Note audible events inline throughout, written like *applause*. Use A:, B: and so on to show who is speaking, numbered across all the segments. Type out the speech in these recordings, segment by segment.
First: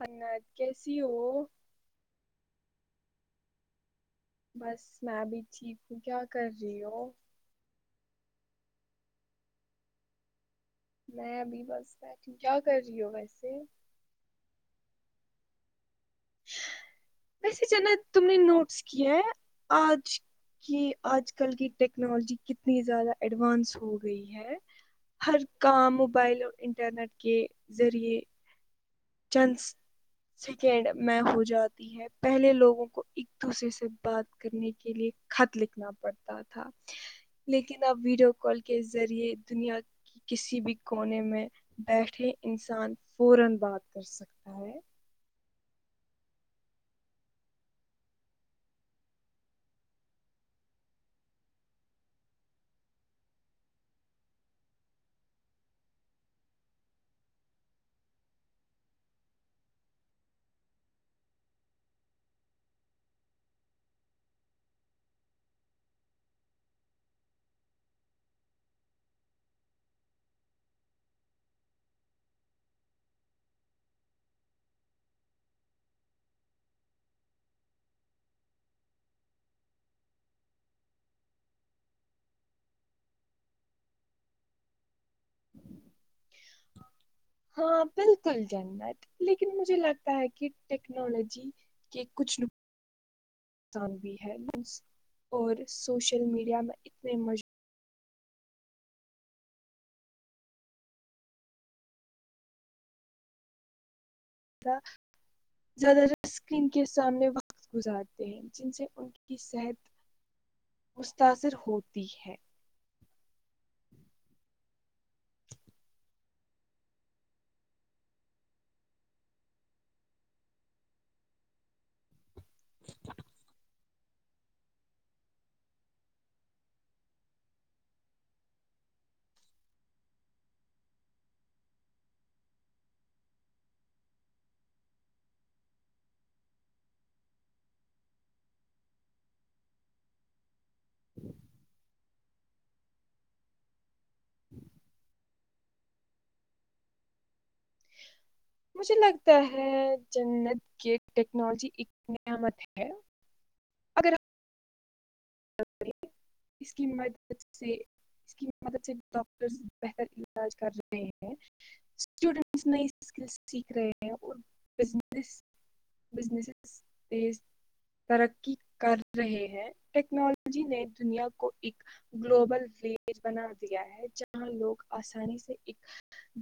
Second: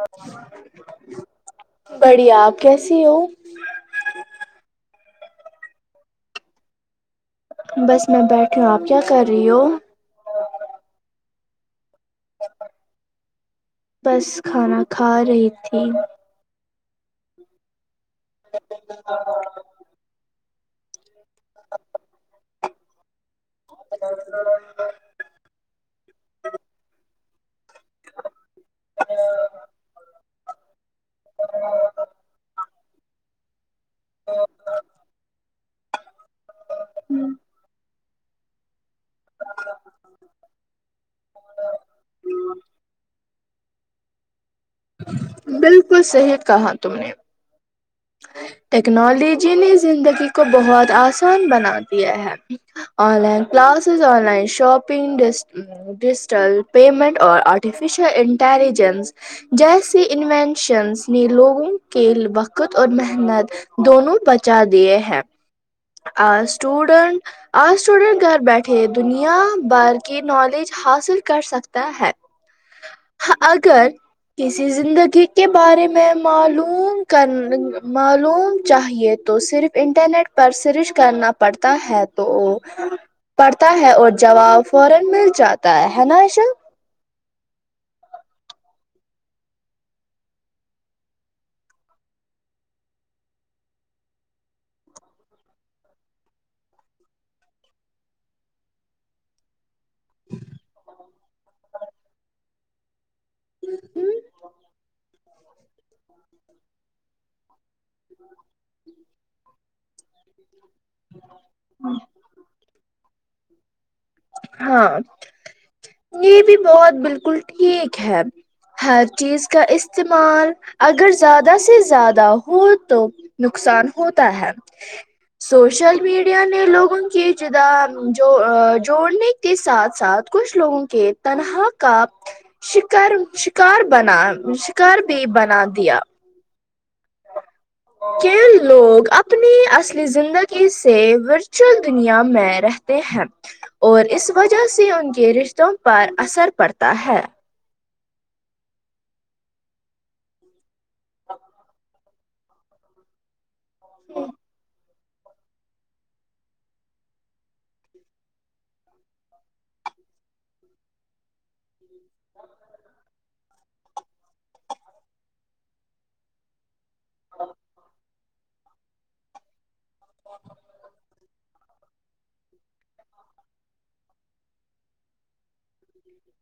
A: حنت کیسی ہو
B: بڑھیاپ کیسے *unintelligible* سیو *unintelligible*
A: بس میں بھی ٹھیک ہوں کیا کر رہی ہو *unintelligible*
B: بس میں بیٹی ہوں آپ کیا کر رہی ہو *unintelligible*
A: میں ابھی بس *unintelligible* کیا کر رہی ہو ویسے *unintelligible*
B: بس کھانا کھا رہی تھی *unintelligible*
A: وسے جن *unintelligible* تم نے نوٹس کیا ہے آج *unintelligible* کہ آج کل کی ٹیکنالوجی کتنی زیادہ ایڈوانس ہو گئی ہے ہر کام موبائل انٹر نٹ *unintelligible* کے ذریعے چندس سیکینڈ *unintelligible* میں ہو جاتی ہے پہلے لوگوں کو کو ایک دوسرے سے *unintelligible* بات کرنے کے لیے خط لکھنا پڑتا تھا لیکن اب *unintelligible* ویڈیو کال *unintelligible* کے ذریعے دنیا کی کسی بھی کونے میں بیٹھے انسان پورن باد *unintelligible* کر سکتا ہے *unintelligible*
B: بالکل صحت کہا تم نے *unintelligible* ٹیکنالوجی نے زندگی کو بہت آسان بنا دیا ہے online classes online shopping digital payment اور آرٹیفیشیل انٹیلیجنس جیسے انوینشنس نے لوگوں کے وقت *unintelligible* خود اور محنت دونوں بچا دیے ہیں آج اسٹوڈنٹ آج اسٹوڈینٹ گھر بیٹھے دنیا بھر کی نالج حاصل کر سکتا ہے اگر کسی زندگی کے بارے میں معلوم *unintelligible* معلوم چاہیے تو صرف انٹرنیٹ پر سرچ کرنا پڑتا ہے تو پڑھتا ہے اور جواب فور *unintelligible* مل جاتا ہے ہے نا ایشا *unintelligible*
A: ہاں بالکل جنت لیکن مجھے لگتا ہے کہ ٹیکنالوجی کے کچھ نقصان نقصان بھی ہے اور سوشل میڈیا میں اتنے مج *unintelligible*
B: *unintelligible* ہ *unintelligible*
A: زیادہ رسک ان کے سامنے وقت *unintelligible* گزارتے ہیں جن سے ان کی صحت *unintelligible* متاثر ہوتی ہے *unintelligible*
B: ہاں یہ بھی بہت بالکل ٹھیک ہے ہر چیز کا استعمال اگر زیادہ سے زیادہ ہو تو نقصان ہوتا ہے سوشل میڈیا نے لوگوں کی جد جو جوڑنے کے ساتھ ساتھ کچھ لوگوں کے تنہا کا شکار شکار بنا شکار بھی بنا دیا کے لوگ اپنی اصلی زندگی سے ورچوئل دنیا میں رہتے ہیں اور اس وجہ سے ان کے رشتوں پر اثر پڑتا ہے
A: مجھے لگتا ہے جنت کی ٹیکنالوجی ا نعمت ہے اگر اس کی مدد سے اس کی مد سے ڈاکٹر بہتر علاج کر رہے ہیں اسٹوڈینٹس نئی اسکل سیکھ رہے ہیں اور بس ب ترقی کر رہے ہیں ٹیکنالوجی نے کو ایک گلوبل ولیج بنا دیا ہے جہاں لوگ آسانی سے ایک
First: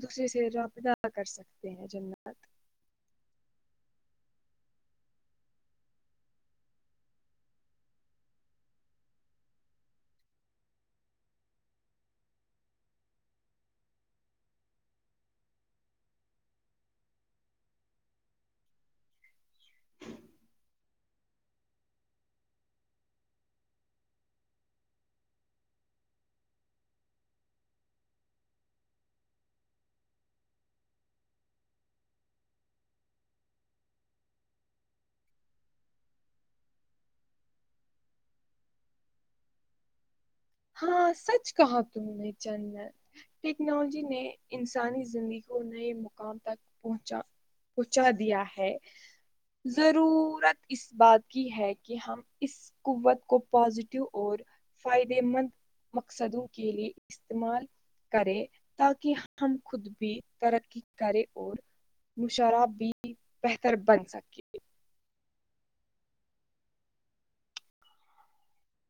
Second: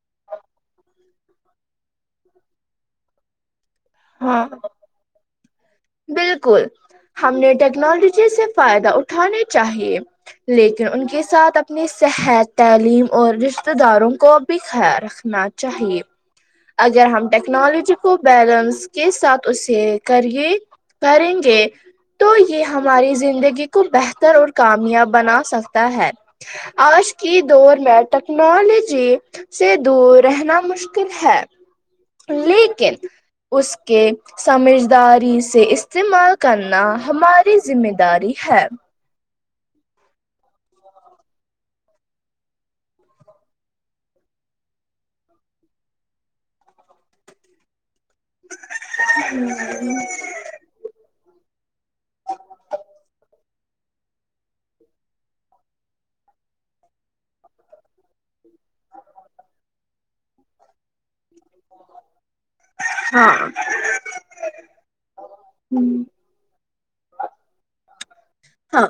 A: دوسرے سے رابط ادا کر سکتے ہیں جننات
B: ہاں بالکل ہم نے ٹیکنالوجی سے فائدہ اٹھانے چاہیے لیکن ان کے ساتھ اپنی صحت تعلیم اور رشتتے داروں کو بھی خیال رکھنا چاہیے اگر ہم ٹیکنالوجی کو بیلنس کے ساتھ اسے کرے کریں گے تو یہ ہماری زندگی کو بہتر اور کامیاب بنا سکتا ہے آج کی دور میں ٹیکنالوجی سے دور رہنا مشکل ہے لیکن اس کے سمجھداری سے استعمال کرنا ہماری ذمہ داری ہے
A: ہاں سچ کہا ت میں جل ٹیکنالوجی نے انسانی زندگی کو نئے مقام تک پہنچا پہنچا دیا ہے ضرورت اس بات ہے کہ ہم اس قوت کو پازیٹیو اور فائد مند مقصدوں کے لیے استعمال کریں تاکہ ہم خود بھی ترقی کرے اور مشرہ بھی بہتر بن سکے
B: ہوں ہاں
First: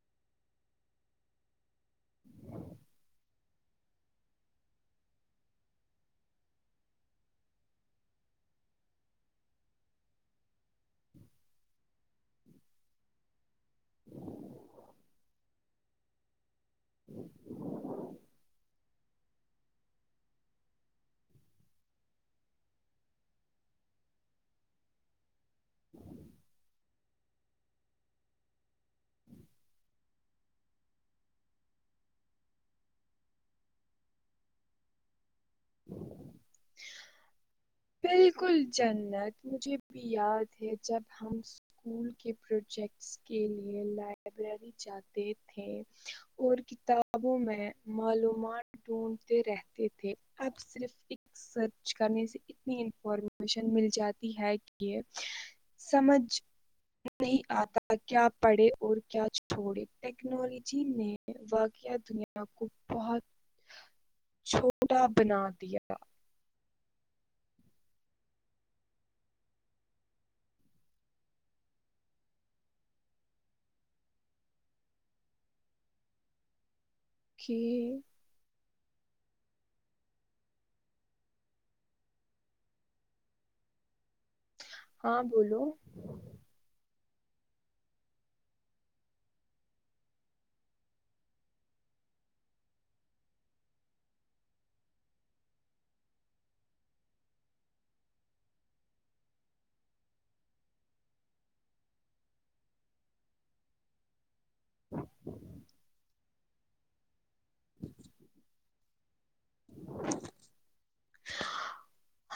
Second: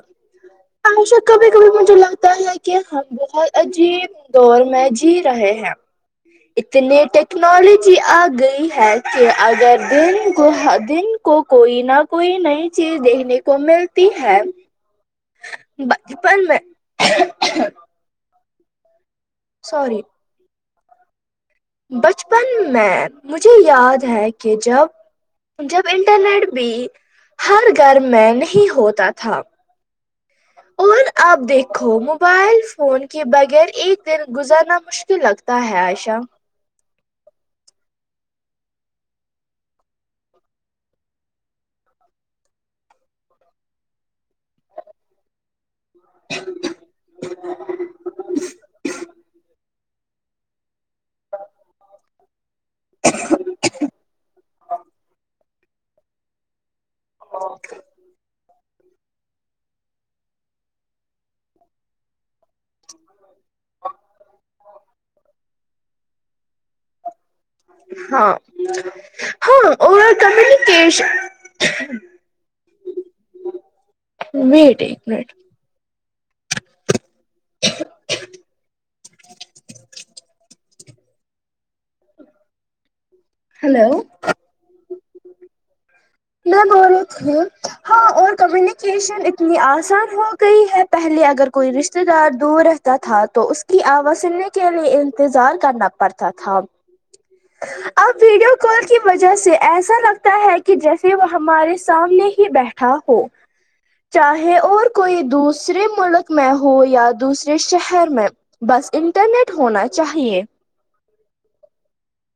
B: اشا کبھی کبھی مجھے لگتا ہے کہ ہم بہت عجیب دور میں جی رہے ہیں اتنی ٹیکنالوجی آ گئی ہے کہ اگر دن کو دن کو کوئی نہ کوئی نئی چیز دیکھنے کو ملتی ہے بچ پ میں سور بچپن میں مجھے یاد ہے کہ جب جب انٹرنیٹ بھی ہر گھر میں نہیں ہوتا تھا اور آپ دیکھو موبائل فون کے بغیر ایک دن گزرنا مشکل لگتا ت ہے ایشا
A: بالکل جنت مجھے بھی یاد ہے جب ہم اسکول کے پروجیکٹس کے لیے لائبریری جاتے تھے اور کتابوں میں معلومات ڈھونڈتے رہتے *unintelligible* اب صرف ایک سرچ کرنی سے اتنی انفارمیشن مل جاتی ہے کہ سمجھ نہیں آتا کیا پڑے اور کیا چھوڑے ٹیکنالوجی نے واقعہ دنیا *unintelligible* *unintelligible*
B: ہاں ہاں ا کمکیشن مٹ ایک منٹ
A: *unintelligible*
B: ہلو
A: ہاں بولو
B: میں بول رہی ہاں اور کمیونیکیشن اتنی آسان ہو گئی ہے پہلے اگر کوئی رشتے دار دور رہتا تھا تو اس کی آواز سننے کے لیے انتظار کرنا پڑتا تھا اب ویڈیو کال کی وجہ سے ایسا لگتا ہے کہ جیسے وہ ہمارے سامنے ہی بیٹھا ہو چاہے اور کوئی دوسرے ملک میں ہو یا دوسر جس شہر میں بس انٹرنیٹ ہونا چاہیے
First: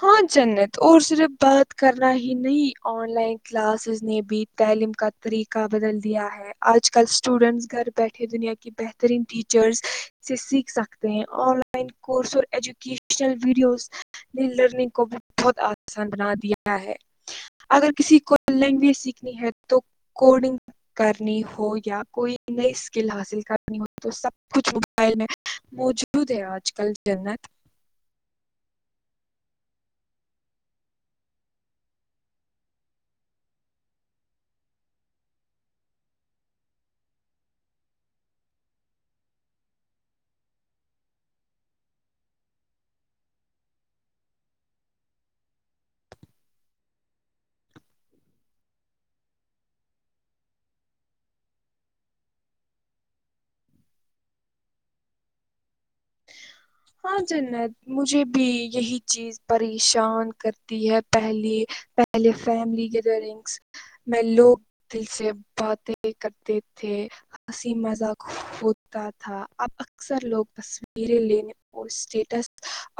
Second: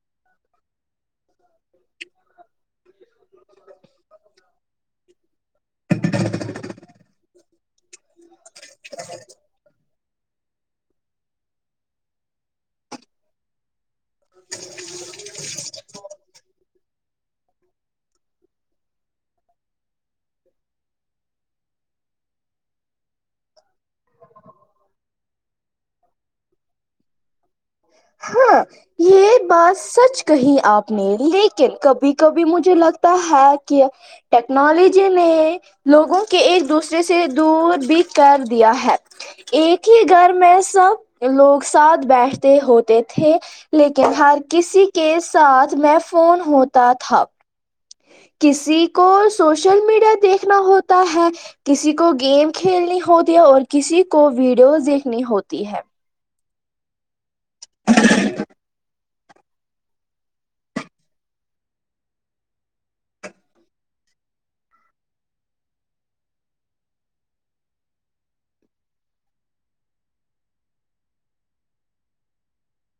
A: ہاں جنت اور صرف بات کرنا ہی نہیں آن لائن کلاسز نے بھی تعلیم کا طریقہ کا بدل دیا ہے آج کل اسٹوڈنٹس گھر بیٹھے دنیا کی بہترین ٹیچرز سے سیکھ سکتے ہیں آن لائن کورس اور ایجوکیشنل ویڈیوز نے لرننگ کو بھی بہت آسان بنا دیا ہے اگر کسی کو لینگویج سیکھنی ہے تو کوڈنگ کرنی ہو یا کوئی نئی اسکل حاصل کرنی ہو تو سب کچھ موبائل میں موجود ہے آج کل جنت
B: ہاں یہ بات سچ کہی آپ نے لیکن کبھی کبھی مجھے لگتا ہے کہ ٹیکنالوجی نے لوگوں کے ایک دوسرے سے دور بھی کر دیا ہے ایک ہی گھر میں سب لوگ ساتھ بیٹھ ہوتے تھے لیکن ہر کسی کے ساتھ میں فون ہوتا تھا کسی کو سوشل میڈیا دیکھنا ہوتا ہے کسی کو گیم کھیلنی ہوتی ہے اور کسی کو ویڈیوز دیکھنی ہوتی ہے
A: ہاں نا مجھے بھی یہی چیز پریشان کرتی ہے پہلی پہلے فیملی گیدرنگس میں لوگ دل سے باتیں کرتے تھے ہنسی مزاق ہوتا تھا اب اکثر لوگ تصویریں لینے اسٹیٹس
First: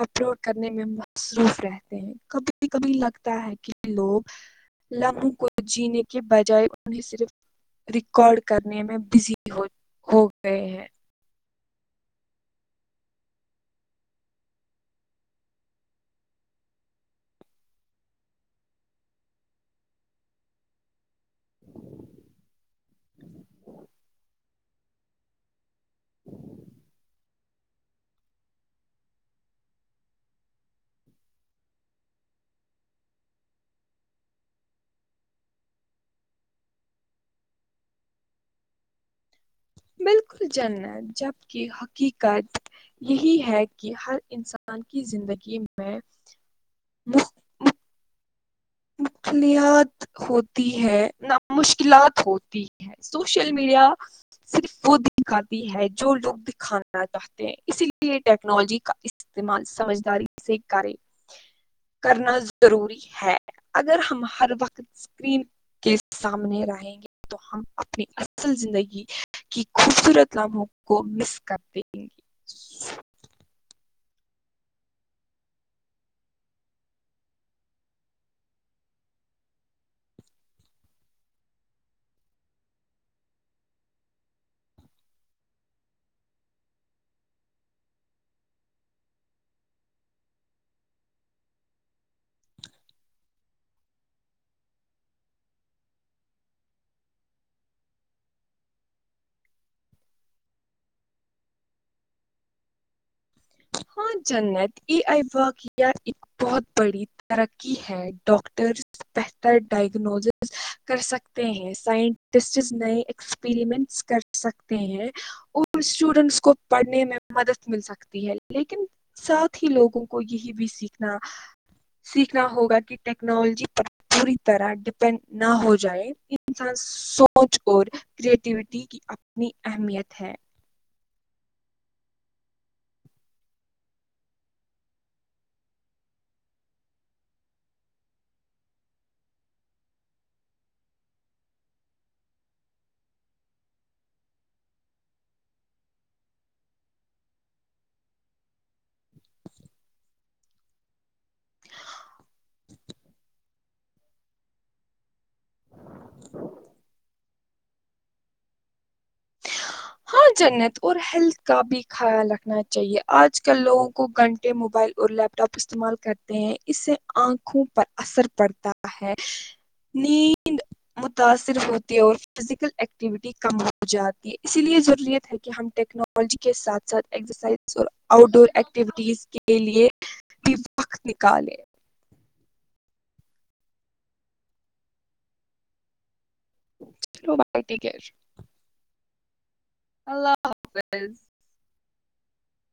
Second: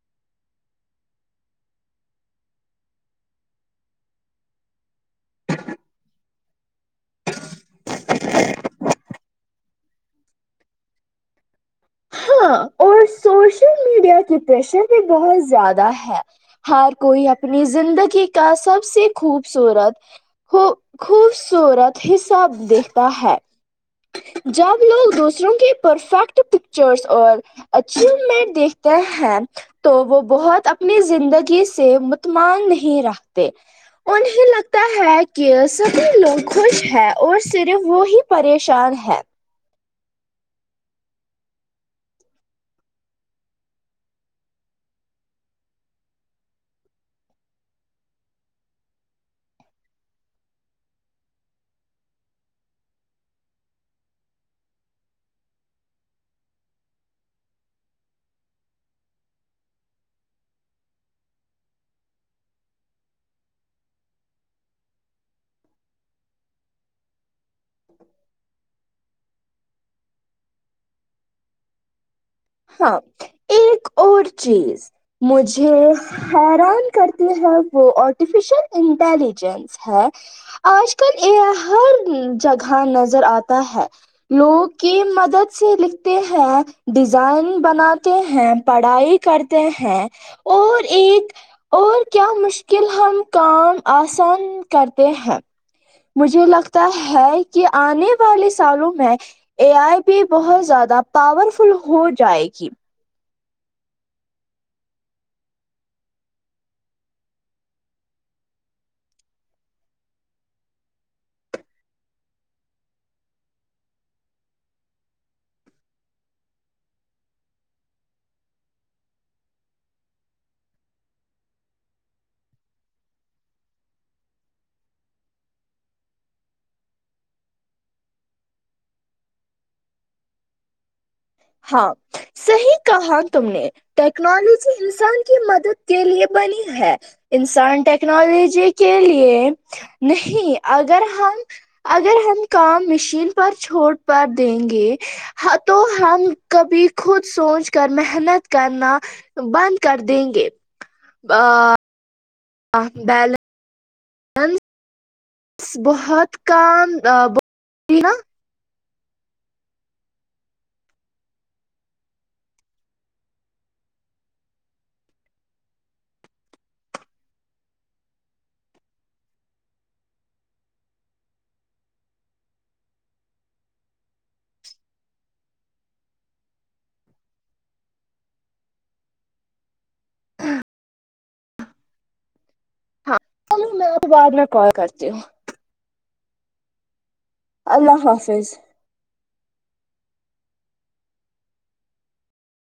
A: اپلوڈ کرنے میں مصروف رہتے ہیں کبھی کبھی لگتا ہے کہ لوگ لمح کو جینے کے بجائے انہیں صرف ریکارڈ کرنے میں بزی ہو گئے ہیں
B: ہاں اور سوشل میڈیا کی پریشر بھی بہت زیادہ ہے ہر کوئی اپنی زندگی کا سب سے خوبصورت خ خوب صورت حساب د تا ہے جب ہم لوگ دوسروں کے پرفیکٹ اور اچیمنٹ دیکھتے ہیں تو وہ بہت اپنی زندگی سے متمان نہیں رکھتے انہیں لگتا ہے کہ سبھی لوگ خوش ہیں اور صرف وہی پریشان ہے
A: بالکل جنت جبک حقیقت یہی ہے کہ ہر انسان کی زندگی میں مخلت ہوتی ہے نہ مشکلات ہوتی ہے سوشل میڈیا صرف وہ دکھاتی ہے جو لوگ دکھانا چاہتے ہیں اسی لیے ٹیکنالوجی کا استعمال سمجھداری سے کرے کرنا ضروری ہے اگر ہم ہر وقت اسکرین کے سامنے رہیں گے تو ہم اپنی اصل زندگی کی خوبصورت لمحوں کو مس کر دیں گی
B: ہاں ایک اور چیز مجھے حیران کرتی ہے وہ آرٹیفیشیل انٹیلیجنس ہے آج کل یہ ہر جگہ نظر آتا ہے لوگ کی مدد سے لکھتے ہیں ڈیزائن بناتے ہیں پڑھائی کرتے ہیں اور ایک اور کیا مشکل ہم کام آسان کرتے ہیں مجھے لگتا ہے کہ آنے والے سالوں میں اے آئی بھی بہت زیادہ پاورفل ہو جائے گی
A: ہاں جنت ا آئی وقع ایک بہت بڑی ترقی ہے ڈاکٹرس بہتر ڈائگنوزز کر سکتے ہیں سائنٹسٹ نئے ایکسپریمنٹس کر سکتے ہیں اور اسٹوڈینٹس کو پڑھنے میں مدد مل سکتی ہے لیکن ساتھ ہی لوگوں کو یہی بھینا سیکھنا ہوگا کہ ٹیکنالوجی پر پوری طرح ڈپینڈ نہ ہو جائے انسان سوچ اور کریٹیوٹی کی اپنی اہمیت ہے
B: ہاں صحیح کہا تم نے ٹیکنالوجی انسان کی مدد کے لیے بنی ہے انسان ٹیکنالوجی کے لیے نہیں اگر ہم اگر ہم کام مشین پر چھوڑ پر دیں گے تو ہم کبھی خود سوچ کر محنت کرنا بند کر دیں گے ہ بیلنس ہند بس بہت کام ب ٹھیک
A: ہاں جنت اور ہیلتھ کا بھی خیال رکھنا چاہیے آج کل لوگوں کو گھنٹے موبائل اور لیپ ٹاپ استعمال کرتے ہیں اس سے آنکھوں پر اثر پڑتا ہے نیند متاثر ہوتی ہے اور فزیکل ایکٹیویٹی کم ہو جاتی اسی لیے ضروریت ہے کہ ہم ٹیکنالوجی کے ساتھ ساتھ ایکسرسائز اور آؤٹ ڈور ایکٹیویٹیز کے لیے بھی وقت نکالیں
B: ہاں میں تو بعد میں کال کرتی ہوں
A: اوکے
B: اللہ حافظ
A: اللہ حافظ